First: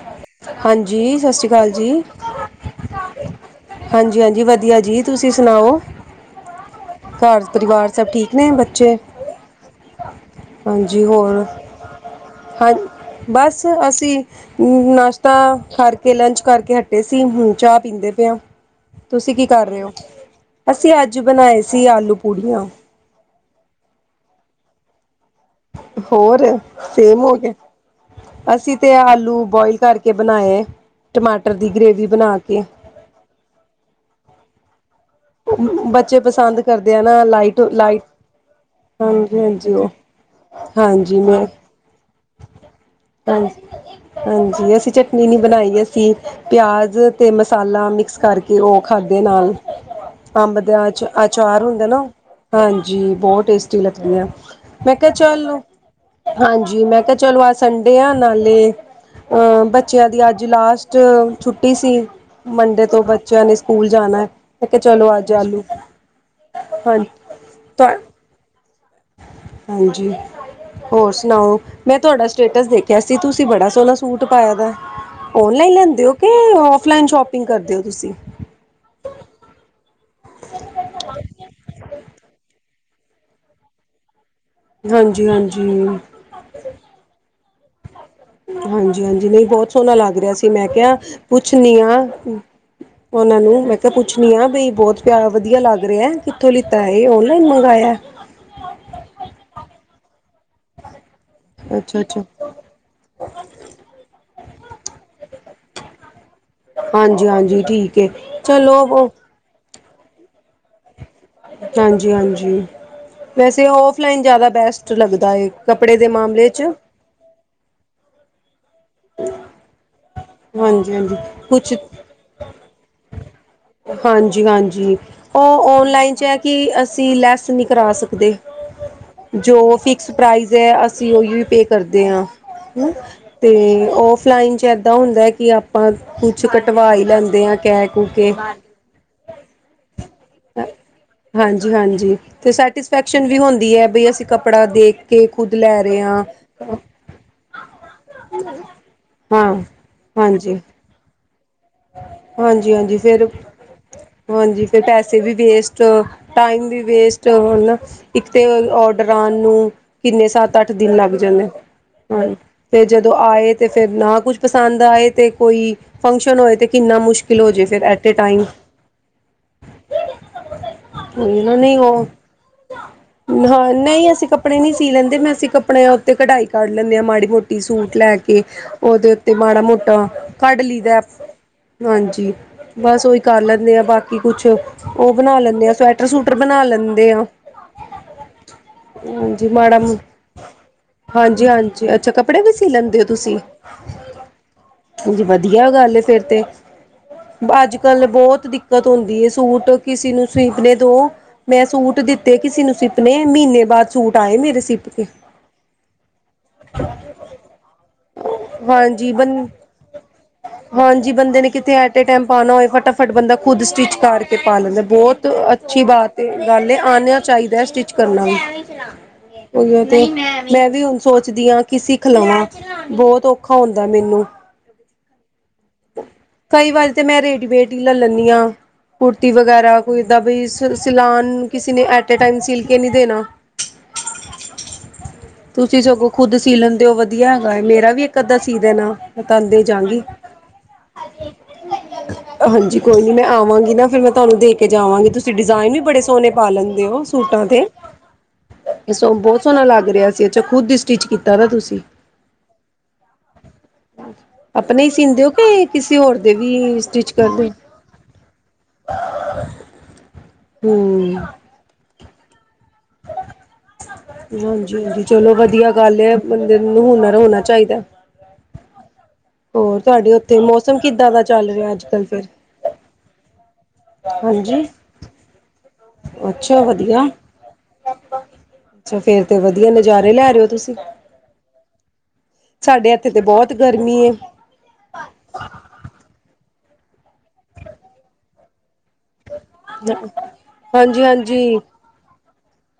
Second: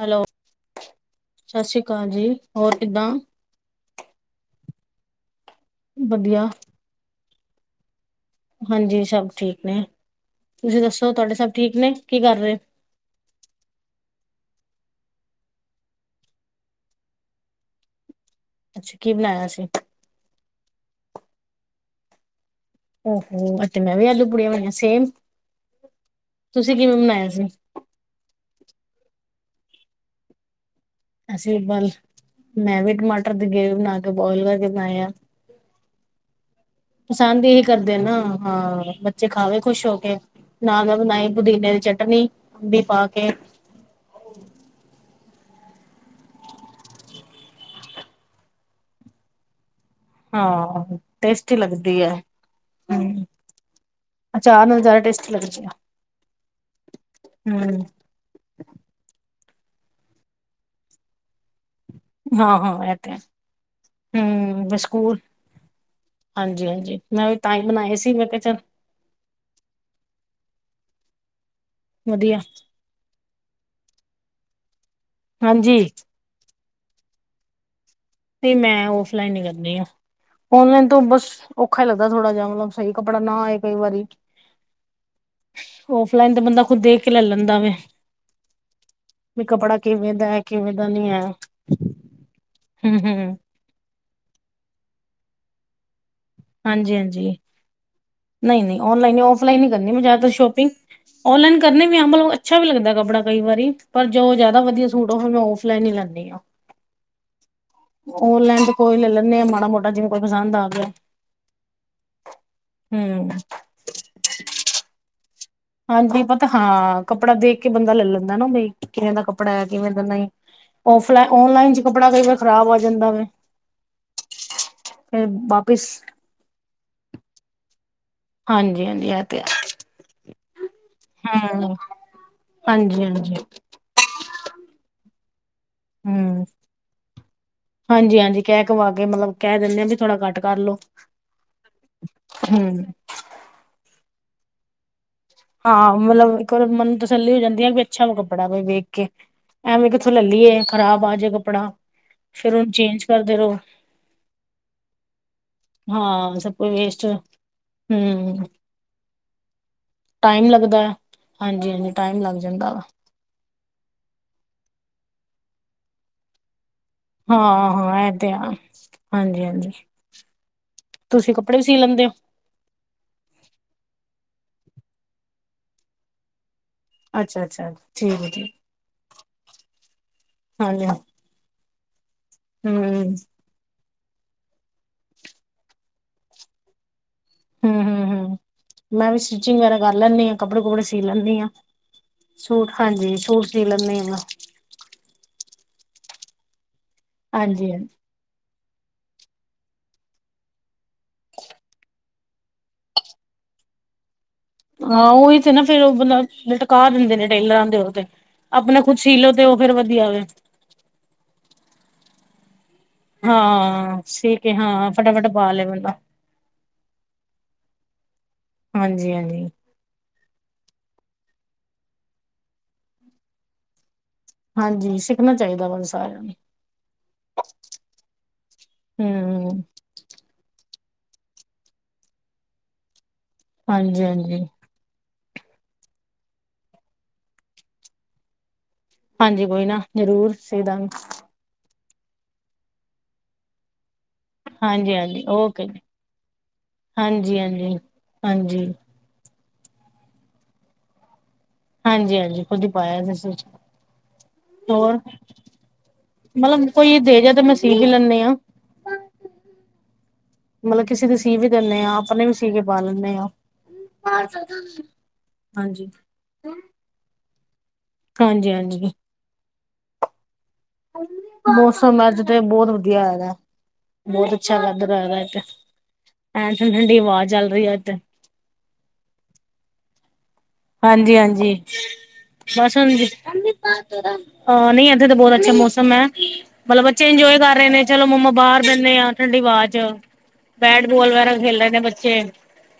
Hello, ਹਾਂਜੀ, ਸਤਿ ਸ਼੍ਰੀ ਅਕਾਲ ਜੀ। ਹਾਂਜੀ -ਹਾਂਜੀ, ਵਧੀਆ ਜੀ ਤੁਸੀਂ ਸੁਣਾਓ। ਵਧੀਆ ਘਰ ਪਰਿਵਾਰ, ਸਭ ਠੀਕ ਨੇ ਬੱਚੇ? ਹਾਂਜੀ ਸਭ ਠੀਕ ਨੇ। ਤੁਸੀਂ ਹਾਂਜੀ ਦੱਸੋ ਤੁਹਾਡੇ ਹੋਰ ਸਭ ਠੀਕ ਨੇ, ਕੀ ਕਰ ਰਹੇ? ਹਾਂ ਬਸ, ਅਸੀਂ ਨਾਸ਼ਤਾ ਕਰਕੇ, ਲੰਚ ਕਰਕੇ ਹਟੇ ਸੀ ਹੁਣ ਚਾਹ ਪੀਂਦੇ ਪਏ ਆ। ਅੱਛਾ ਤੁਸੀਂ ਕੀ ਬਣਾਇਆ ਸੀ? ਕਰ ਰਹੇ ਹੋ? ਅਸੀਂ ਅੱਜ ਬਣਾਏ ਸੀ ਆਲੂ ਪੂੜੀਆਂ ਔਹੋ ਅੱਜ ਤੇ ਮੈਂ ਵੀ, ਆਲੂ ਪੁੜੀਆਂ ਬਣਾਈਆ ਸੇਮ ਹੋਰ, ਤੁਸੀਂ ਕਿਵੇਂ ਸੇਮ ਬਣਾਇਆ ਹੋ ਸੀ? ਗਿਆ। ਅਸੀਂ ਤੇ, ਆਲੂ ਬੋਆਇਲ ਕਰਕੇ ਬਣਾਏ ਆ, ਟਮਾਟਰ ਅਸੀਂ ਦੀ ਬਲ ਗ੍ਰੇਵੀ ਬਣਾ ਕੇ ਮੈਂ ਵੀ ਟਮਾਟਰ ਦੀ ਗਰੇਵੀ ਬਣਾ ਕੇ ਬੋਆਇਲ ਕਰਕੇ ਬਣਾਏ ਆ। ਬੱਚੇ ਪਸੰਦ ਕਰਦੇ ਆ ਨਾ ਪਸੰਦ ਲਾਈਟ ਇਹੀ ਕਰਦੇ ਲਾਈਟ ਨਾ, ਹਾਂ ਬੱਚੇ ਹਾਂਜੀ ਖਾਵੇ ਹਾਂਜੀ ਖ਼ੁਸ਼ ਉਹ ਹੋ ਕੇ ਨਾਲ ਮੈਂ ਬਣਾਈ ਪੁਦੀਨੇ ਦੀ ਚਟਨੀ, ਅੰਬੀ ਪਾ ਕ ਹਾਂਜੀ। ਹਾਂਜੀ, ਅਸੀਂ ਚਟਨੀ ਨਹੀਂ ਬਣਾਈ, ਅਸੀਂ ਪਿਆਜ਼ ਅਤੇ ਮਸਾਲਾ ਮਿਕਸ ਕਰ ਕੇ, ਉਹ ਖਾਧੇ ਨਾਲ, ਅੰਬ ਦੇ ਹਾਂ, ਅਚ ਟੇਸਟੀ ਅਚਾਰ ਹੁੰਦੇ ਲੱਗਦੀ ਨਾ। ਐ। ਹਾਂਜੀ ਹੂੰ, ਬਹੁਤ ਟੇਸਟੀ ਲੱਗਦੀਆਂ ਅਚਾਰ ਨਾਲ ਮੈਂ ਜ਼ਿਆਦਾ ਕਿਹਾ ਟੇਸਟੀ ਚੱਲ, ਲੱਗਦੀ ਆ। ਹਾਂਜੀ ਮੈਂ ਕਿਹਾ ਚਲੋ, ਅੱਜ ਹੂੰ, ਸੰਡੇ ਘੁੰਮਿਆ, ਨਾਲੇ ਬੱਚਿਆਂ ਦੀ ਅੱਜ ਲਾਸਟ ਛੁੱਟੀ ਸੀ। ਹਾਂ-ਹਾਂ ਮੰਡੇ ਇਹ ਤੋਂ ਤੇ ਹੈ। ਬੱਚਿਆਂ ਨੇ, ਸਕੂਲ ਜਾਣਾ ਹੂੰ, ਮੈਂ ਬਈ ਕਿਹਾ, ਸਕੂਲ ਚਲੋ ਅੱਜ ਆਲੂ ਹਾਂਜੀ- ਹਾਂਜੀ ਮੈਂ ਵੀ ਤਾਂ ਹੀ ਤੁਹਾ ਬਣਾਏ ਸੀ ਮੈਂ ਕਿਹਾ ਚੱਲ ਹਾਂਜੀ ਹੋਰ ਸੁਣਾਓ ਮੈਂ ਤੁਹਾਡਾ ਵਧੀਆ ਸਟੇਟਸ ਦੇਖ ਅਸੀ ਤੁਸੀਂ ਬੜਾ ਸੋਹਣਾ ਸੂਟ ਪਾਇਆ ਦਾ ਔਨਲਾਈਨ ਹਾਂਜੀ ਲੈਂਦੇ ਓ। ਕਿ ਔਫਲਾਈਨ ਸ਼ੋਪਿੰਗ ਕਰਦੇ ਹੋ ਤੁਸੀਂ ਤੇ ਮੈਂ ਔਫਲਾਈਨ ਨੀ ਕਰਨੀ ਆ ਔਨਲਾਈਨ ਤੋਂ ਬਸ ਔਖਾ ਹੀ ਲੱਗਦਾ ਥੋੜਾ ਜਿਹਾ ਮਤਲਬ ਸਹੀ ਕੱਪੜਾ ਨਾ ਆਏ ਕਈ ਵਾਰੀ ਹਾਂਜੀ-ਹਾਂਜੀ। ਕਲਾਈਨ ਤੇ ਬੰਦਾ ਖੁਦ ਦੇਖ ਕੇ ਲੈ ਲੈਂਦਾ ਵੇ। ਹਾਂਜੀ-ਹਾਂਜੀ ਨਈ ਵੀ ਬੌਹਤ ਕੱਪੜਾ ਸੋਹਣਾ ਕਿਵੇਂ ਲੱਗ ਦਾ ਰੇਆ ਹੈ ਸੀ, ਮੈਂ ਕਿਵੇਂ ਦਾ ਕੇਆ ਨਹੀਂ ਪੁੱਛ ਹੈ ਪੁੱਛਣੀ ਆ ਹਮ ਹਮ ਉਹਨਾਂ ਨੂੰ ਮੈਂ ਕਿਹਾ ਪੁੱਛਣੀ ਆ ਬਈ ਬਹੁਤ ਪਿਆ ਵਧੀਆ ਲੱਗ ਰਿਹਾ। ਕਿੱਥੋਂ ਲਿਤਾ ਇਹ ਆਨਲਾਈਨ ਮੰਗਵਾਇਆ ਐ। ਨਹੀਂ-ਨਹੀਂ, ਔਨਲਾਈਨ ਨੀ, ਔਫਲਾਈਨ ਈ ਕਰਨੀ ਮੈਂ ਜ਼ਿਆਦਾਤਰ ਸ਼ੋਪਿੰਗ। ਔਨਲਾਈਨ ਕਰਨੇ ਵੀ ਬਲ, ਉਹ ਅੱਛਾ ਵੀ ਲੱਗਦਾ ਕੱਪੜਾ ਕਈ ਵਾਰੀ। ਪਰ ਜੋ ਜ਼ਿਆਦਾ ਵਧੀਆ ਸੂਟ ਉਹ ਮੈਂ ਔਫਲਾਈਨ ਈ ਲੈਨੀਂ ਆ। ਹਾਂਜੀ-ਹਾਂਜੀ, ਠੀਕ ਏ। ਚਲੋ ਉਹ ਜੇ ਪਸੰਦ ਆਗਿਆ ਹਾਂਜੀ-ਹਾਂਜੀ, ਹਮ ਵੈਸੇ ਔਫਲਾਈਨ ਜ਼ਿਆਦਾ ਬੈਸਟ ਲੱਗਦਾ ਏ। ਕੱਪੜੇ ਦੇ ਹਾਂਜੀ ਪਤਾ ਮਾਮਲੇ 'ਚ ਹਾਂ ਕੱਪੜਾ ਦੇਖ ਕੇ ਬੰਦਾ ਲੈ-ਲੈਂਦਾ ਨਾ, ਬਈ ਕਿਵੇਂ ਦਾ ਕੱਪੜਾ ਆ, ਕਿਵੇਂ ਦਾ ਨਹੀਂ ਹਾਂਜੀ ਹਾਂਜੀ ਔਫਲਾ, ਕੁਛ ਔਨਲਾਈਨ 'ਚ ਕੱਪੜਾ ਕਈ ਵਾਰ ਖ਼ਰਾਬ ਆ ਜਾਂਦਾ ਵੇ। ਹਾਂਜੀ-ਹਾਂਜੀ, ਫਿਰ ਉਹ ਵਾਪਿਸ ਓਨਲਾਈਨ 'ਚ ਐ ਕਿ ਅਸੀਂ ਲੈਸ ਨੀ ਕਰਾ ਸਕ ਦੇ, ਹਾਂਜੀ ਹਾਂਜੀ ਇਹ ਤੇ ਜੋ ਕਿ। ਸਪਰਾਈਜ਼ ਹੈ। ਅਸੀਂ ਉਹੀ ਵੀ ਪੇ ਹੂੰ ਕਰਦੇ ਹਾਂ। ਹਾਂਜੀ ਹਾਂਜੀ ਤੇ ਔਫਲਾਈਨ 'ਚ। ਇੱਦਾਂ ਹੁੰਦਾ ਕਿ, ਆਪਾਂ ਕੁਛ ਹੂੰ ਕਟਵਾ ਹੀ ਲੈਂਦੇ ਹਾਂ, ਕਹਿ ਕੁ ਕੇ। ਕੁਵਾ ਕੇ ਮਤਲਬ, ਕਹ ਦੇਣੇ ਹਾਂ। ਵੀ ਥੋੜਾੱ ਕਟ। ਹਾਂਜੀ- ਹਾਂਜੀ, ਤੇ ਹੂੰ ਸੈਟਿਸਫੈਕਸ਼ਨ ਵੀ ਹੁੰਦੀ ਹੈ, ਬਈ ਅਸੀਂ ਕੱਪੜਾ ਦੇਖ। ਐ ਖੁਦ ਲੈ ਹਾਂ ਰਹੇ ਮਤਲਬ ਇੱਕ ਵਾਰ ਮਨ ਨੂੰ ਤਸੱਲੀ ਹੋ ਜਾਂਦੀ ਐ, ਵੀ ਅੱਛਾ ਵਾ ਕੱਪੜਾ ਵੇਖ ਕੇ ਹਾਂ ਐਵੇਂ ਕਿੱਥੋਂ ਲੱ ਲੀਏ, ਖ਼ਰਾਬ ਆ ਜੇ ਕੱਪੜਾ। ਫਿਰ ਉਹਨੂੰ ਹਾਂਜੀ-ਹਾਂਜੀ ਚੇਂਜ ਫੇਰ ਕਰਦੇ ਰਹੋ ਹਾਂਜੀ ਫੇਰ ਪੈਸੇ ਵੀ ਵੇਸਟ, ਹਾਂ ਸਭ ਟਾਈਮ ਕੁਝ ਵੀ ਵੇਸਟ, ਹਨਾ ਇਕ ਤੇ, ਹੂੰ ਔਡਰਾਂ ਨੂੰ ਕਿੰਨੇ ਟਾਈਮ ਸੱਤ ਅੱਠ ਲੱਗਦਾ ਦਿਨ ਲੱਗ ਜਾਂਦੇ ਐ, ਹਾਂਜੀ ਟਾਈਮ ਹਾਂਜੀ ਲੱਗ ਜਾਂਦਾ ਵਾ ਫੇਰ ਜਦੋਂ ਤੋਂ ਆਏ ਤੇ ਫੇਰ ਨਾ ਕੁਛ ਪਸੰਦ ਆਏ ਤੇ, ਕੋਈ ਫੰਕਸ਼ਨ ਹੋਏ ਤੇ ਕਿੰਨਾ ਮੁਸ਼ਕਿਲ ਹੋ ਜੇ ਫਿਰ ਹਾਂ-ਹਾਂ ਐਟ ਏ ਐੲ ਤੇ ਟਾਈਮ ਆ, ਹਾਂਜੀ-ਹਾਂਜੀ ਤੁਸੀਂ ਉਹੀ ਨਾ ਕੱਪੜੇ ਵੀ ਸੀ ਨਹੀਂ ਲੈਂਦੇ ਉਹ ਓ ਹਾਂ ਨਈ ਅਸੀਂ ਕੱਪੜੇ ਨਈ ਸੀ ਲੈਂਦੇ, ਮੈਂ ਅਸੀਂ ਕੱਪੜਿਆਂ ਉੱਤੇ ਕਢਾਈ ਕੱਢ ਲੈਂਦੇ ਆ ਮਾੜੀ ਮੋਟੀ ਅੱਛਾ-ਅੱਛਾ ਸੂਟ ਲੈ ਠੀਕ ਹੈ ਕੇ, ਠੀਕ। ਉਹਦੇ ਉੱਤੇ ਮਾੜਾ ਮੋਟਾ ਕੱਢ ਲਈ ਹਾਂਜੀ ਦਾ ਅ ਹਾਂਜੀ, ਬਸ ਓਹੀ ਕਰ ਲੈਂਦੇ ਆ, ਬਾਕੀ ਕੀ ਕੁਛ, ਉਹ ਬਣਾ ਲੈਂਦੇ ਆ ਸਵੈਟਰ, ਸੂਟਰ ਬਣਾ ਲੈਂਦੇ ਆ ਹੂੰ-ਹੂੰ-ਹੂੰ-ਹੂੰ ਮੈਂ ਵੀ ਹਾਂਜੀ ਸਟਿਚਿੰਗ ਵਗੈਰਾ ਮਾੜਾ ਕਰ ਮੋ ਲੈਂਦੀ ਆ, ਕੱਪੜੇ, ਕੁਪੜੇ ਸੀ ਲੈਂਦੀ ਹਾਂਜੀ ਆ, ਹਾਂਜੀ ਅੱਛਾ ਕੱਪੜੇ ਵੀ ਸੀ ਸੂਟ ਲੈਂਦੇ ਹਾਂਜੀ ਸੂਟ ਸੀਅ ਲੰਨੇ ਆ ਉਂਜ ਵਦੀਆ ਗੱਲ ਏ ਫੇਰ ਤੇ। ਹਾਂਜੀ-ਹਾਂਜੀ ਅੱਜ-ਕੱਲ ਬੋਤ ਦਿੱਕਤ ਹੁੰਦੀ ਏ ਸੂਟ ਕਿਸੀ ਨੂੰ ਸੀਪਨੇ ਦੋ ਮੈਂ ਸੂਟ ਦਿੱਤੇ ਕਿਸੇ ਨੂੰ ਸਿਪਨੇ, ਮਹੀਨੇ ਬਾਅਦ ਸੂਟ ਆਏ ਮੇਰੇ ਸਿਪ ਕੇ ਹਾਂ ਉਹੀ ਤੇ ਨਾ ਫੇਰ ਉਹ ਬੰਦਾ ਲਟਕਾ ਦਿੰਦੇ ਨੇ ਟੇਲਰਾਂ ਦੇ ਉਹਦੇ ਆਪਣਾ ਖੁਦ ਹਾਂਜੀ ਸੀ ਲੋੋ ਬੰ ਤੇ, ਉਹ ਫੇਰ ਵਧੀਆ ਵੇ ਹਾਂਜੀ ਬੰਦੇ ਨੇ ਕਿਥੇ ਐਟੇ ਏ ਟੈਮ ਪਾਣਾ ਹੋਏ, ਫਟਾ ਫਟ ਬੰਦਾ ਖੁਦ ਸਟਿਚ ਹਾਂ ਸੀ ਕਰਕੇ ਕੇ ਪਾ ਲੈਂਦਾ ਹਾਂ ਫਟਾਫਟ ਬੋਤ ਪਾ ਲਏ ਅੱਛੀ ਬੰਦਾ। ਬਾਤ ਤੇ ਗੱਲ ਐ, ਆਣਾ ਚਾਹੀਦਾ ਸਟਿਚ ਕਰਨਾ ਵੀ, ਹਾਂਜੀ-ਹਾਂਜੀ, ਓਹੀ ਓ ਤੇ ਮੈਂ ਵੀ ਹੁਨ ਸੋਚਦੀ ਆਂ ਕੀ ਸਿੱਖ ਲਵਾਂ, ਬੋਤ ਔਖਾ ਹੁੰਦਾ ਮੇਨੂੰ। ਹਾਂਜੀ ਸਿੱਖਨਾ ਚਾਈਦਾ ਵਾ ਸਾਰੇਆਂ ਨੂੰ। ਕਈ ਵਾਰੀ ਤੇ ਮੈਂ ਰੇਡੀਮੇਡ ਈ ਲੱ ਲੰਨੀ ਆਂ, ਕੁੜਤੀ ਵ ਹੂੰ ਵਗੈਰਾ ਕੋਈ ਏਦਾਂ ਬਈ ਸਿ ਸਿਲਾਨ ਕਿਸੀ ਨੇ ਐਟ ਏ ਟਾਈਮ ਸਿਲ ਕੇ ਨੀ ਦੇਨਾ। ਹਾਂਜੀ-ਹਾਂਜੀ। ਤੁਸੀਂ ਸਗੋਂ ਖੁੱਦ ਸੀ ਲੈਂਦੇ ਓ ਵਦੀਆ ਹੈਗਾ ਐ, ਮੇਰਾ ਵੀ ਇੱਕ ਅੱਦਾ ਸੀ ਦੇਨਾ। ਮੈਂ ਹਾਂਜੀ ਤਾਨੂੰ ਦੇ ਕੋਈ ਨਾ ਜਾਂਗੀ [inaudible] ਹਾਂਜੀ ਕੋਈ ਨੀ ਮੈਂ ਆਵਾਂਗੀ ਨਾ ਫਿਰ ਮੈਂ ਤੁਹਾਨੂੰ ਦੇ ਕੇ ਹਾਂਜੀ ਜਾਵਾਂਗੇ ਹਾਂਜੀ ਤੁਸੀਂ ਓਕੇ ਡਿਜ਼ਾਇਨ ਜੀ ਵੀ ਬੜੇ ਸੋਹਣੇ ਪਾ ਲੈਂਦੇ ਹੋ ਹਾਂਜੀ ਸੂਟਾਂ ਹਾਂਜੀ ਤੇ ਹਾਂਜੀ ਸੋ ਬਹੁਤ ਸੋਹਣਾ ਲੱਗ ਰਿਹਾ ਸੀ ਅੱਛਾ ਖੁਦ ਹੀ ਸਟਿਚ ਕੀਤਾ ਤੁਸੀਂ ਹਾਂਜੀ- ਹਾਂਜੀ ਖੁਦ ਹੀ ਪਾਇਆ ਸੀ ਤੇਹੋਰ ਇਹ ਕਿਸੇ ਹੋਰ ਦੇ ਵੀ ਸਟਿਚ ਤੇ ਕਰਦੇ ਮੈਂ ਸੀ ਵੀ ਲੈਂਦੇ ਹਾਂ ਮਤਲਬ ਕਿਸੇ ਦੇ ਹੂੰ। ਸੀ ਵੀ ਦਿੰਨਦੇ ਹਾਂ ਆਪਣੇ ਵੀ ਸੀ ਕੇ ਪਾ ਲੈਂਦੇ ਹਾਂ। ਹਾਂਜੀ- ਹਾਂਜੀ ਚਲੋ ਵਧੀਆ ਹਾਂਜੀ ਗੱਲ ਹੈ ਬੰਦੇ ਨੂੰ ਹੁਨਰ ਹੋਣਾ ਚਾਹੀਦਾ। ਹਾਂਜੀ- ਹਾਂਜੀ ਹੋਰ ਤੁਹਾਡੇ ਉੱਥੇ ਮੌਸਮ ਕਿੱਦਾਂ ਦਾ ਚੱਲ ਰਿਹਾ ਅੱਜ ਕਲ ਫਿਰ ਵਧਿਆ ਹੈਗਾ ਹੈ। ਬਹੁਤ ਅੱਛਾ ਹਾਂਜੀ ਲੱਗ ਰਹਾ ਇੱਥੇ ਐਂ ਅੱਛਾ ਠੰਡੀ- ਠੰਡੀ ਵਧੀਆ ਹਵਾ ਚੱਲ ਰਹੀ ਹੈ ਇੱਥੇ ਅੱਛਾ ਫੇਰ ਤੇ ਵਧੀਆ ਨਜ਼ਾਰੇ ਲੈ ਰਹੇ ਹੋ ਤੁਸੀਂ ਹਾਂਜੀ- ਹਾਂਜੀ ਬਸ ਹੁਣ ਸਾਡੇ ਇੱਥੇ ਤੇ ਬਹੁਤ ਗਰਮੀ ਏ ਹਾਂ ਨਹੀਂ ਇੱਥੇ ਤਾਂ ਬਹੁਤ ਅੱਛਾ ਮੌਸਮ ਹੈ ਮਤਲਬ ਬੱਚੇ ਇੰਜੋਏ ਕਰ ਰਹੇ ਨੇ ਚਲੋ ਮੰਮਾ ਬਾਹਰ ਬੈਨੇ ਆ ਠੰਡੀ ਵਾਹ 'ਚ ਹਾਂਜੀ ਬੈਟਬੋਲ ਵਗੈਰਾ ਹਾਂਜੀ ਖੇਲ ਰਹੇ ਨੇ ਬੱਚੇ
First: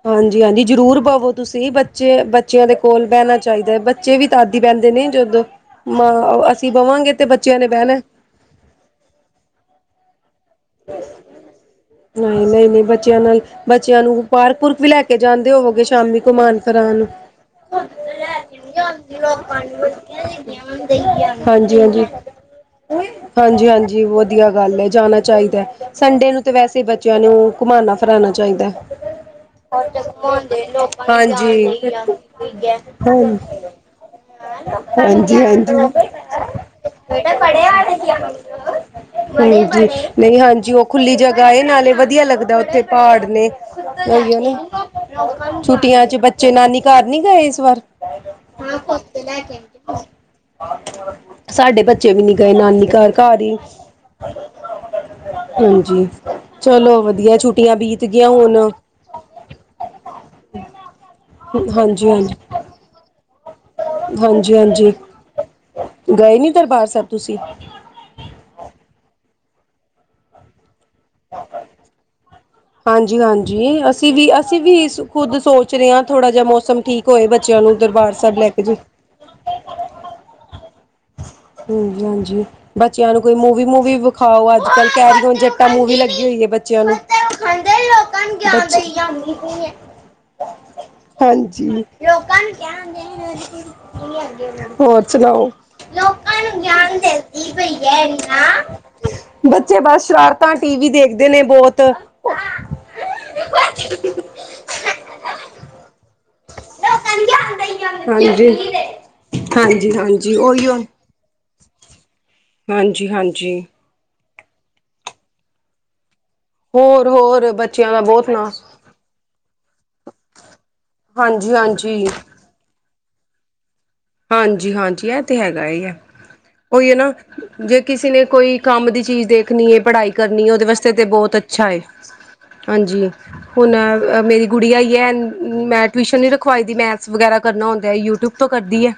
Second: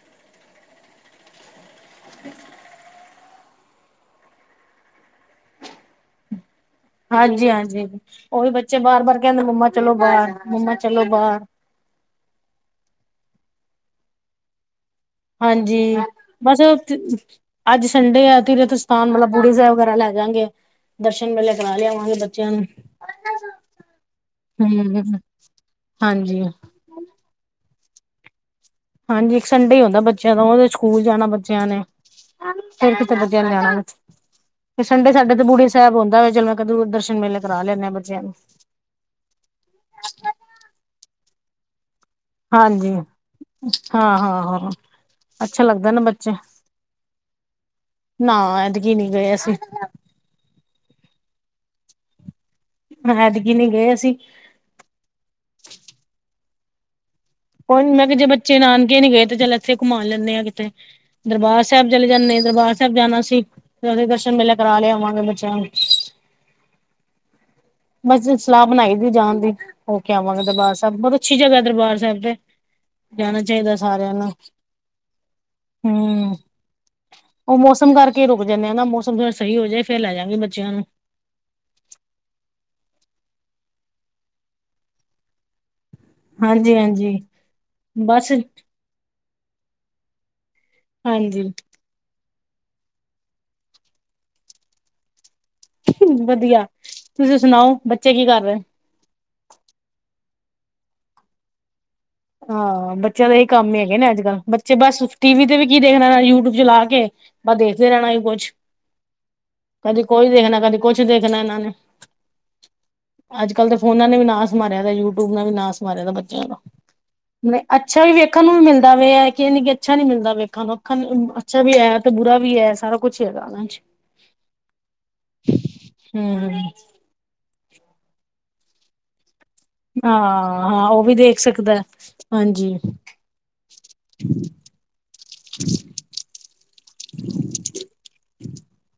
ਹਾਂਜੀ- ਹਾਂਜੀ ਜ਼ਰੂਰ ਬਵੋ ਤੁਸੀਂ ਬੱਚੇ ਬੱਚਿਆਂ ਦੇ ਕੋਲ ਬਹਿਣਾ ਚਾਹੀਦਾ। ਬੱਚੇ ਵੀ ਤਦ ਹੀ ਬੈਨ ਦੇ ਨੇ ਜਦੋਂ ਮਾਂ ਅਸੀਂ ਬਵਾਂਗੇ ਤੇ ਹਾਂਜੀ ਬੱਚਿਆਂ ਨੇ ਹਾਂਜੀ ਬਹਿਣਾ ਉਹੀ ਬੱਚੇ ਬਾਰ- ਬਾਰ ਕਹਿੰਦੇ ਮੰਮਾ ਚਲੋ ਬਾਹਰ, ਮੰਮਾ ਚਲੋ ਬਾਹਰ ਨਈ ਨਈ ਬੱਚਿਆਂ ਨਾਲ ਬੱਚਿਆਂ ਨੂੰ ਪਾਰਕ ਪੂਰਕ ਵੀ ਲੈ ਕੇ ਕੇ ਜਾਂਦੇ ਹਾਂਜੀ ਹੋਵੋਗੇ ਸ਼ਾਮੀ ਬਸ ਘੁਮਾਨ ਫਰਾਨ ਅੱਜ ਸੰਡੇ ਆ ਤੀਰਥ ਸਥਾਨ ਮਤਲਬ ਬੂੜੀ ਸਾਹਿਬ ਵਗੈਰਾ ਲੈ ਜਾਗੇ ਦਰਸ਼ਨ ਮੇਲੇ ਕਰਾ ਹਾਂਜੀ-ਹਾਂਜੀ- ਲਿਆਵਾਂਗੇ ਬੱਚਿਆਂ ਨੂੰ ਹਾਂਜੀ- ਹਾਂਜੀ ਵਧੀਆ ਗੱਲ ਹੈ ਹਮ ਜਾਣਾ ਚਾਹੀਦਾ ਸੰਡੇ ਨੂੰ ਹਾਂਜੀ ਤੇ ਵੈਸੇ ਹੀ ਬੱਚਿਆਂ ਨੂੰ ਘੁਮਾਨਣਾ ਫਰਾਣਾ ਚਾਹੀਦਾ ਹੈ। ਹਾਂਜੀ ਇੱਕ ਸੰਡੇ ਹੀ ਹੁੰਦਾ ਬੱਚਿਆਂ ਦਾ ਉਹਦੇ ਸਕੂਲ ਜਾਣਾ ਬੱਚਿਆਂ ਹਾਂਜੀ ਨੇ ਫਿਰ ਕਿਤੇ ਬੱਚਿਆਂ ਨੂੰ ਜਾਣਾ ਤੇ ਸੰਡੇ ਸਾਡੇ ਤੇ ਬੂੜੀ ਸਾਹਿਬ ਹੁੰਦਾ ਹੋਵੇ ਚਲ ਮੈਂ ਕਿਹਾ ਦਰਸ਼ਨ ਮੇਲੇ ਕਰਾ ਲੈਂਦੇ ਆ ਬੱਚਿਆਂ ਨੂੰ [unintelligible] [unintelligible] [unintelligible] ਹਾਂਜੀ ਨਹੀਂ ਹਾਂਜੀ ਉਹ ਖੁੱਲੀ ਜਗਾ ਹੈ ਨਾਲੇ ਵਧੀ ਵਧੀਆ ਲੱਗਦਾ ਉਥੇ ਹਾਂਜੀ ਪਹਾੜ ਨੇ ਹਾਂ ਓਹੀ ਹਾਂ ਨਾ ਹਾਂ ਅੱਛਾ [inaudible] ਲੱਗਦਾ ਨਾ ਛੁੱਟੀਆਂ 'ਚ ਬਚੇ ਬੱਚੇ ਬਚੇ ਨਾਨੀ ਘਰ ਨੀ ਗਏ ਇਸ ਵਾਰ ਨਾ ਐਤਕੀ ਨੀ ਗਏ ਅਸੀਂ [unintelligible] ਸਾਡੇ ਬੱਚੇ ਵੀ ਨੀ ਗਏ ਨਾਨੀ ਘਾਰ-ਘਾਰ ਐਤਕੀ ਹੀ ਨੀ ਗਏ ਅਸੀਂ ਹਾਂਜੀ ਚਲੋ ਵਧੀਆ ਛੁ ਕੋਈ ਨ ਮੈਂ ਕਿਹਾ ਜੇ ਬੱਚੇ ਨਾਨਕੇ ਨੀ ਗਏ ਤੇ ਚੱਲ ਇੱਥੇ ਘੁਮਾ ਲੈਂਦੇ ਆ ਕਿਤੇ ਦਰਬਾਰ ਸਾਹਿਬ ਚਲੇ ਹਾਂਜੀ ਜਾਂਦੇ ਹਾਂਜੀ ਦਰਬਾਰ ਦਰਬਾਰ ਸਾਹਿਬ ਜਾਣਾ ਸੀ ਉਹਦੇ ਦਰਸ਼ਨ ਮੇਲਾਂ ਹਾਂਜੀ ਕਰਾ ਹਾਂਜੀ ਲਿਆਵਾਂ ਬੱਚਿਆਂ ਨੂੰ ਗਏ ਨੀ ਦਰਬਾਰ ਸਾਹਿਬ ਤੁਸੀਂ ਅੰਬਰਸਰ ਸਲਾਹ ਬਣਾਈ ਦੀ ਜਾਣ ਦੀ ਹੋ ਕੇ ਆਵਾਂਗੇ ਦਰਬਾਰ ਸਾਹਿਬ ਬਹੁਤ ਅੱਛੀ ਜਗਾ ਹੈ ਦਰਬਾਰ ਸਾਹਿਬ ਤੇ ਜਾਣਾ ਹਾਂਜੀ-ਹਾਂਜੀ ਚਾਹੀਦਾ ਅਸੀਂ ਸਾਰਿਆਂ ਵੀ ਨੂੰ ਅਸੀਂ ਵੀ ਖੁਦ ਸੋਚ ਰਹੇ ਹਾਂ ਥੋੜ੍ਹਾ ਹੂੰ। ਜਿਹਾ ਮੌਸਮ ਠੀਕ ਕੋਏ ਉਹ ਬੱਚਿਆਂ ਨੂੰ ਮੌਸਮ ਦਰਬਾਰ ਕਰਕੇ ਸਾਹਿਬ ਰੁਕ ਲੈਕੇ ਜਾਂਦੇ ਆ ਜ ਨਾ ਮੌਸਮ ਥੋੜਾ ਸਹੀ ਹੋ ਜਾਏ ਫੇਰ ਲੈ ਜਾਗੇ ਬੱਚਿਆਂ ਨੂੰ ਹਾਂਜੀ ਬੱਚਿਆਂ ਨੂੰ ਕੋਈ ਮੂਵੀ ਮੂਵੀ ਵਿਖਾਓ [inaudible] ਅੱਜ ਕੱਲ ਕਹਿ ਰਹੇ ਹੋ ਜੱਟਾਂ ਮੂਵੀ ਲੱਗੀ। ਹਾਂਜੀ-ਹਾਂਜੀ। ਬਸ [unintelligible] ਹਾਂਜੀ [unintelligible] ਲੋਕਾਂ ਨੂੰ ਵਧੀਆ ਗਿਆਨ ਤੁਸੀਂ ਦਿੰਦੀ ਪਈ ਸੁਣਾਓ ਹੈ ਬੱਚੇ ਕੀ ਰੀਨਾ। ਕਰ ਰਹੇ। ਬੱਚੇ ਬਸ ਸ਼ਰਾਰਤਾਂ ਟੀ ਵੀ ਦੇਖਦੇ ਨੇ ਬਹੁਤ ਹਾਂ ਬੱਚਿਆਂ ਦਾ ਇਹ ਕੰਮ ਹੀ ਹੈਗੇ ਨੇ ਅੱਜ ਕੱਲ ਬੱਚੇ ਬਸ ਟੀ ਵੀ ਤੇ ਵੀ ਕੀ ਦੇਖਣਾ ਯੂ ਯੂਟਿਊਬ ਚਲਾ ਕੇ ਬਸ ਦੇਖਦੇ ਰਹਿਣਾ ਹੀ ਹਾਂਜੀ ਕੁਛ, ਹਾਂਜੀ ਕਦੇ ਕੋਈ ਹਾਂਜੀ ਦੇਖਣਾ ਉਹੀਓ ਕਦੇ ਕੁਛ ਦੇਖਣਾ ਐਨਾ ਨੇ ਹਾਂਜੀ, ਹਾਂਜੀ ਫੋਨਾ ਨੇ ਵੀ ਨਾਸ ਮਾਰਿਆ ਦਾ ਯੂਟਿਊਬ ਨਾਲ ਵੀ ਨਾਸ ਮਾਰਿਆ ਦਾ ਬੱਚਿਆਂ ਦਾ ਹੋਰ- ਹੋਰ ਨਈ ਬੱਚਿਆਂ ਦਾ ਅੱਛਾ ਵੀ ਬਹੁਤ ਵੇਖਣ ਨਾ ਨੂੰ ਵੀ ਮਿਲਦਾ ਕਿ ਇਹ ਨੀ ਕਿ ਅੱਛਾ ਨੀ ਮਿਲਦਾ ਵੇਖਣ ਨੂੰ ਅੱਖਾਂ ਹਾਂਜੀ ਅੱਛਾ ਵੀ ਹੈ ਹਾਂਜੀ ਤੇ ਬੁਰਾ ਵੀ ਵੀ ਹੈ ਸਾਰਾ ਕੁਛ ਹੈਗਾ ਉਹਨਾਂ ਚ ਹਾਂਜੀ, ਹਾਂਜੀ ਇਹ ਤੇ ਹੈਗਾ ਹੈ ਹਮ ਉਹੀ ਹੈ ਨਾ ਜੇ ਕਿਸੇ ਨੇ ਕੋਈ ਕੰਮ ਦੀ ਚੀਜ਼ ਦੇਖਣੀ ਏ, ਪੜ੍ਹਾਈ ਹਾਂ ਕਰਨੀ ਏ ਉਹਦੇ ਹਾਂ ਵਾਸਤੇ ਉਹ ਤੇ ਵੀ ਬਹੁਤ ਦੇਖ ਅੱਛਾ ਸਕਦਾ ਹੈ। ਹਾਂਜੀ ਹਾਂਜੀ, ਹੁਣ ਮੇਰੀ ਗੁੜੀਆ ਐ ਮੈਂ ਟਿਊਸ਼ਨ ਨਹੀਂ ਰਖਵਾਈ ਦੀ ਮੈਥਸ ਵਗੈਰਾ ਕਰਨਾ ਹੁੰਦਾ ਯੂਟੀਿਊਬ ਤੋਂ ਕਰਦੀ ਹੈ।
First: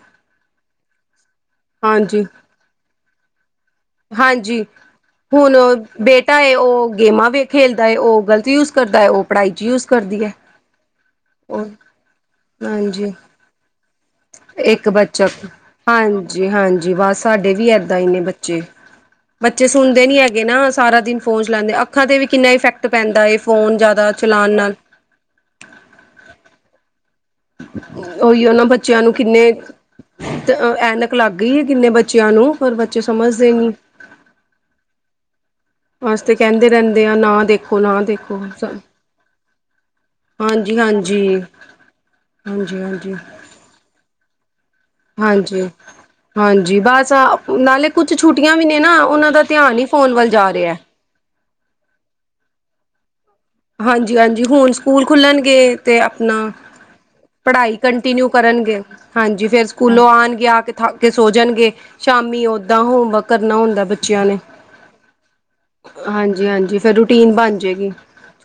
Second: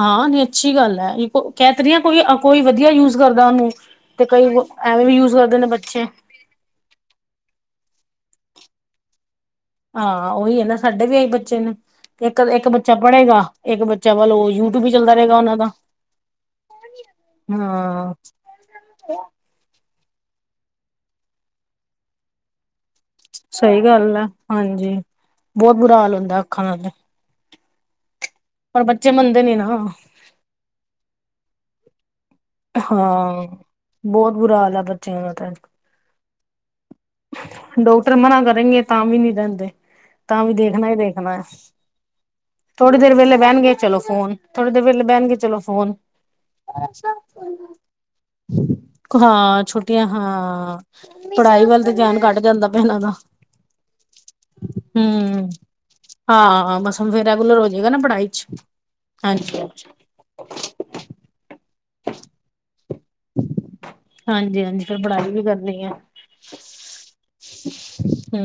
ਹਾਂ ਨੀ ਅੱਛੀ ਗੱਲ ਹੈ। ਕਹਿ ਤੇ ਰਈਆ ਕੋਈ, ਹਾਂਜੀ ਕੋਈ ਵਧੀਆ ਯੂਜ ਕਰਦਾ ਉਹਨੂੰ ਤੇ ਕਈ ਐਵੇਂ ਵੀ ਯੂਜ ਕਰਦੇ ਨੇ ਬੱਚੇ ਟਾਏ ਉਹ ਗੇਮਾਂ ਵੀ ਖੇਲਦਾ ਹੈ। ਉਹ ਗ਼ਲਤ ਯੂਜ ਕਰਦਾ ਹੈ ਉਹ ਪੜ੍ਹਾਈ ਚ ਯੂਜ ਕਰਦੀ ਹਾਂ ਹੈ ਉਹੀ ਨਾ ਸਾਡੇ ਵੀ ਆਈ ਬੱਚੇ ਉਹ ਨੇ ਇੱਕ, ਇੱਕ ਬੱਚਾ ਹਾਂਜੀ ਪੜ੍ਹੇਗਾ ਇੱਕ ਬੱਚਾ ਵੱਲ ਉਹ ਯੂਟਿਊਬ ਵੀ ਚੱਲਦਾ ਰਹੇਗਾ ਉਹਨਾਂ ਦਾ ਜੀ ਹਾਂਜੀ ਬਸ ਸਾਡੇ ਵੀ ਏਦਾਂ ਹਾਂ ਇੰਨੇ ਬੱਚੇ ਬੱਚੇ ਸੁਣਦੇ ਨੀ ਹੈਗੇ ਨਾ ਸਾਰਾ ਦਿਨ ਫੋਨ ਚਲਾਉਦੇ ਅੱਖਾਂ ਤੇ ਵੀ ਕਿੰਨਾ ਇਫੈਕਟ ਪੈਂਦਾ ਏ ਫੋਨ ਸਹੀ ਜ਼ਿਆਦਾ ਗੱਲ ਹੈ ਚਲਾਉਣ ਨਾਲ ਹਾਂਜੀ ਬਹੁਤ ਬੁਰਾ ਹਾਲ ਹੁੰਦਾ ਅੱਖਾਂ ਨਾਲ ਉਹੀ ਉਹਨਾਂ ਪਰ ਬੱਚਿਆਂ ਬੱਚੇ ਨੂੰ ਮੰਨਦੇ ਕਿੰਨੇ ਨੀ ਨਾ ਤੇ ਐਨਕ ਲੱਗ ਗਈ ਹੈ ਕਿੰਨੇ ਬੱਚਿਆਂ ਨੂੰ ਪਰ ਬੱਚੇ ਹਾਂ ਸਮਝਦੇ ਨੀ ਬਹੁਤ ਬੁਰਾ ਹਾਲ ਆ ਬੱਚਿਆਂ ਦਾ ਤਾਂ ਅਜ ਤੇ ਕਹਿੰਦੇ ਰਹਿੰਦੇ ਆ ਨਾ ਦੇਖੋ ਨਾ ਡਾਕਟਰ ਦੇਖੋ ਮਨਾ ਕਰੇਗੇ ਤਾਂ ਵੀ ਨਹੀਂ ਰਹਿੰਦੇ਼। ਤਾਂ ਵੀ ਹਾਂਜੀ ਦੇਖਣਾ ਹੀ ਦੇਖਣਾ ਹਾਂਜੀ ਹਾਂਜੀ ਥੋੜ੍ਹੀ ਦੇਰ ਹਾਂਜੀ ਵੇਲੇ ਬਹਿਣਗੇ। ਚਲੋ ਫੋਨ ਥੋੜੇ ਦੇਰ ਵੇਲੇ ਬਹਿਣਗੇ ਚਲੋ ਹਾਂਜੀ, ਫੋਨ ਹਾਂਜੀ ਬਸ ਨਾਲੇ ਕੁਛ ਛੁੱਟੀਆਂ ਵੀ ਨੇ ਨਾ, ਉਹਨਾਂ ਦਾ ਹਾਂ ਧਿਆਨ ਹੀ ਛੁੱਟੀਆਂ ਫੋਨ ਵੱਲ ਜਾ ਰਿਹਾ। ਹਾਂ ਪੜ੍ਹਾਈ ਵੱਲ ਤੇ ਧਿਆਨ ਘਟ ਜਾਂਦਾ ਪਇਆ ਇਹਨਾਂ ਦਾ ਹਾਂਜੀ, ਹਾਂਜੀ ਹੁਣ ਸਕੂਲ ਹਮ ਖੁੱਲਣਗੇ ਤੇ ਆਪਣਾ ਹਾਂ ਬਸ ਹੁਣ ਫਿਰ ਰੈਗੂਲਰ ਹੋ ਪੜ੍ਹਾਈ ਜਾਏਗਾ ਨਾ ਪੜ੍ਹਾਈ ਕੰਟੀਨਿਊ ਚ ਕਰਨਗੇ। ਹਾਂਜੀ ਫੇਰ ਸਕੂਲੋਂ ਆਉਣਗੇ ਆ ਕੇ ਥਕ ਕੇ ਸੋ ਜਾਣਗੇ ਸ਼ਾਮੀ ਓਦਾਂ ਹੋਮਵਰਕ ਕਰਨਾ ਹੁੰਦਾ ਬੱਚਿਆਂ ਨੇ ਹਾਂਜੀ ਫਿਰ ਪੜ੍ਹਾਈ ਵੀ ਕਰਨੀ ਹੈ ਹਾਂਜੀ, ਹਾਂਜੀ ਫਿਰ ਰੂਟੀਨ ਬਣ ਜਾਏਗੀ।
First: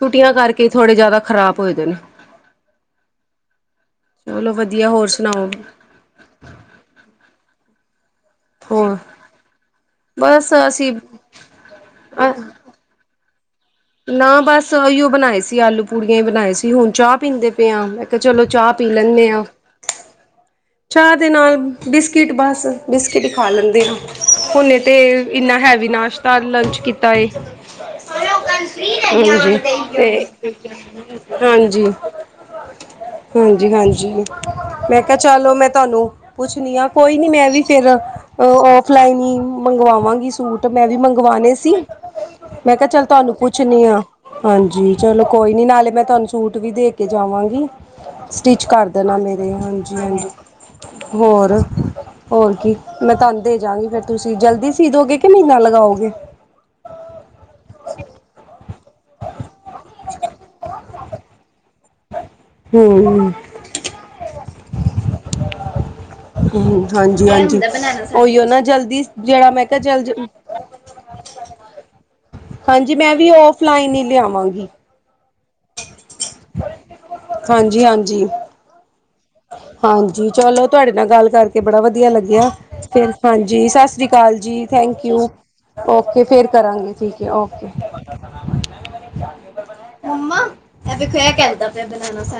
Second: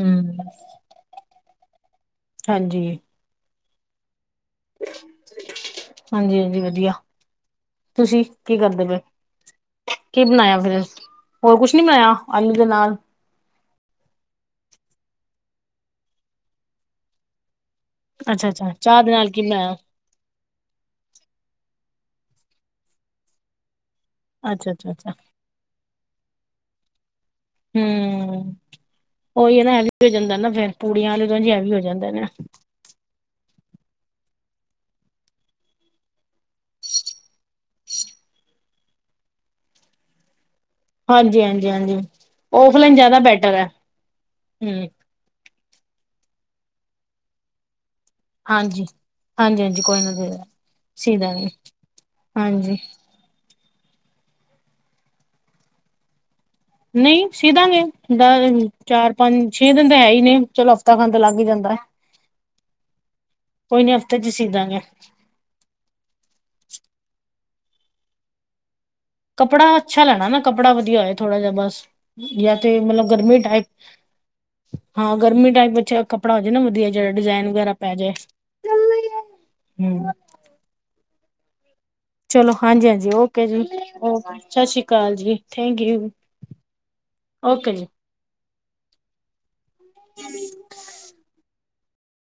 ਛੁੱਟੀਆਂ ਕਰਕੇ ਥੋੜੇ ਜਿਆਦਾ ਖ਼ਰਾਬ ਹੋਏਦੇ ਨੇ ਹਾਂਜੀ। ਚਲੋ ਵਧੀਆ ਹੋਰ ਸੁਣਾਓ? ਹਾਂਜੀ, ਹਾਂਜੀ ਵਧੀਆ ਤੁਸੀਂ ਕੀ ਕਰਦੇ ਹੋਰ ਪਏ, ਕੀ ਬਸ ਬਣਾਇਆ ਫਿਰ, ਅਸੀਂ ਹੋਰ ਕੁਛ ਨੀ ਬਣਾਇਆ ਆਲੂ ਦੇ ਨਾਲ ਨਾ ਬਸ ਇਹੀਓ ਬਣਾਏ ਸੀ ਆਲੂ ਪੂੜੀਆਂ ਹੀ ਬਣਾਏ ਸੀ। ਹੁਣ ਚਾਹ ਪੀਂਦੇ ਪਏ ਆ ਮੈਂ ਚਲੋ ਅੱਛਾ ਅੱਛਾ ਚਾਹ ਪੀ ਦੇ ਲੈਂਦੇ ਨਾਲ ਕੀ ਆ। ਬਣਾਇਆ ਚਾਹ ਦੇ ਨਾਲ ਬਿਸਕਿਟ ਬਸ ਬਿਸਕਿਟ ਹੀ ਖਾ ਲੈਂਦੇ ਹਾਂ ਅੱਛਾ ਹੁਨੇ ਅੱਛਾ ਤੇ ਅੱਛਾ ਇੰਨਾ ਹੈਵੀ ਨਾਸ਼ਤਾ ਲੰਚ ਕੀਤਾ ਏ ਹੁ ਹਾਂਜੀ ਉਹੀ ਹੈ ਨਾ ਇਹ ਹੈਵੀ ਹੋ ਤੇ ਜਾਂਦਾ ਨਾ ਫਿਰ ਪੂੜੀਆਂ ਆਲੂ ਉੰਜ ਹੈਵੀ ਹੋ ਹਾਂਜੀ ਜਾਂਦਾ ਨਾ ਹਾਂਜੀ, ਹਾਂਜੀ ਮੈਂ ਕਿਹਾ ਚਲੋ ਮੈਂ ਤੁਹਾਨੂੰ ਪੁੱਛਣੀ ਆ ਕੋਈ ਨੀ ਮੈਂ ਵੀ ਫਿਰ ਔਫਲਾਈਨ ਹੀ ਮੰਗਵਾਵਾਂਗੀ। ਸੂਟ ਮੈਂ ਵੀ ਹਾਂਜੀ ਮੰਗਵਾਣੇ ਹਾਂਜੀ ਸੀ ਹਾਂਜੀ ਮੈਂ ਕਿਹਾ ਔਫਲਾਈਨ ਚੱਲ ਜ਼ਿਆਦਾ ਤੁਹਾਨੂੰ ਬੈਟਰ ਹੈ ਪੁੱਛਣੀ ਆ, ਹਮ ਹਾਂਜੀ। ਚਲੋ ਕੋਈ ਨਹੀਂ ਨਾਲੇ ਮੈਂ ਤੁਹਾਨੂੰ ਸੂਟ ਵੀ ਦੇ ਕੇ ਜਾਵਾਂਗੀ, ਸਟਿੱਚ ਹਾਂਜੀ ਕਰ ਦੇਣਾ ਮੇਰੇ ਹਾਂਜੀ। ਕੋਈ ਨਾ ਹਾਂਜੀ ਦੇ ਸੀ ਦਾਂਗੇ ਹੋਰ, ਹੋਰ ਹਾਂਜੀ ਕੀ ਮੈਂ ਤੁਹਾਨੂੰ ਦੇ ਜਾਵਗੀ, ਫਿਰ ਤੁਸੀਂ ਜਲਦੀ ਸੀ ਦੋਗੇ ਕਿ ਮਹੀਨਾ ਲਗਾਓਗੇ। ਨਹੀਂ ਸੀਦਾਂਗੇ ਦ ਚਾਰ, ਪੰਜ, ਛੇ ਦਿਨ ਤਾਂ ਹੈ ਹੀ ਨੇ ਚਲੋ ਹਫ਼ਤਾ ਖੰਨ ਲੱਗ ਹੀ ਜਾਂਦਾ। ਹਮ ਕੋਈ ਨੀ ਹਫ਼ਤੇ ਚ ਸੀਦਾਂਗੇ। ਹਾਂਜੀ, ਹਾਂਜੀ ਉਈਓ ਨਾ ਜਲਦੀ ਜਿਹੜਾ ਮੈਂ ਕੱਪੜਾ ਕਿਹਾ ਜਲ ਅੱਛਾ ਲੈਣਾ ਨਾ ਕੱਪੜਾ ਵਧੀਆ ਹੋਏ ਥੋੜਾ ਜਿਹਾ ਬਸ ਜਾਂ ਤੇ ਹਾਂਜੀ ਮਤਲਬ ਮੈਂ ਵੀ ਗਰਮੀ ਟਾਈਪ ਫਲਾਈਨ ਹੀ ਲਿਆ। ਆਗੀ। ਹਾਂ ਗਰਮੀ ਟਾਈਮ ਵਿੱਚ ਕੱਪੜਾ ਹੋ ਜਾਏ ਨ ਵਧੀਆ ਜਿਹੜਾ ਡਿਜ਼ਾਇਨ ਵਗੈਰਾ ਹਾਂਜੀ ਪੈ ਜਾਏ। ਹਾਂਜੀ ਹੂੰ ਹਾਂਜੀ, ਚਲੋ ਤੁਹਾਡੇ ਨਾਲ ਗੱਲ ਕਰਕੇ ਬੜਾ ਵਧੀਆ ਲੱਗਿਆ। ਚਲੋ ਹਾਂਜੀ ਫੇਰ ਓਕੇ ਜੀ ਹਾਂਜੀ ਸਤਿ ਸ੍ਰੀ ਅਕਾਲ ਓਕੇ ਜੀ, ਸਤਿ ਸ਼੍ਰੀ ਥੈਂਕ ਅਕਾਲ ਯੂ ਜੀ ਥੈਂਕ ਯੂ ਓਕੇ ਫੇਰ ਕਰਾਂਗੇ। ਠੀਕ ਹੈ ਓਕੇ। ਮੰਮਾ ਇਹ ਵੇਖੋਆ ਕਹਿੰਦਾ ਪਿਆ ਬਣਾਣਾ ਸ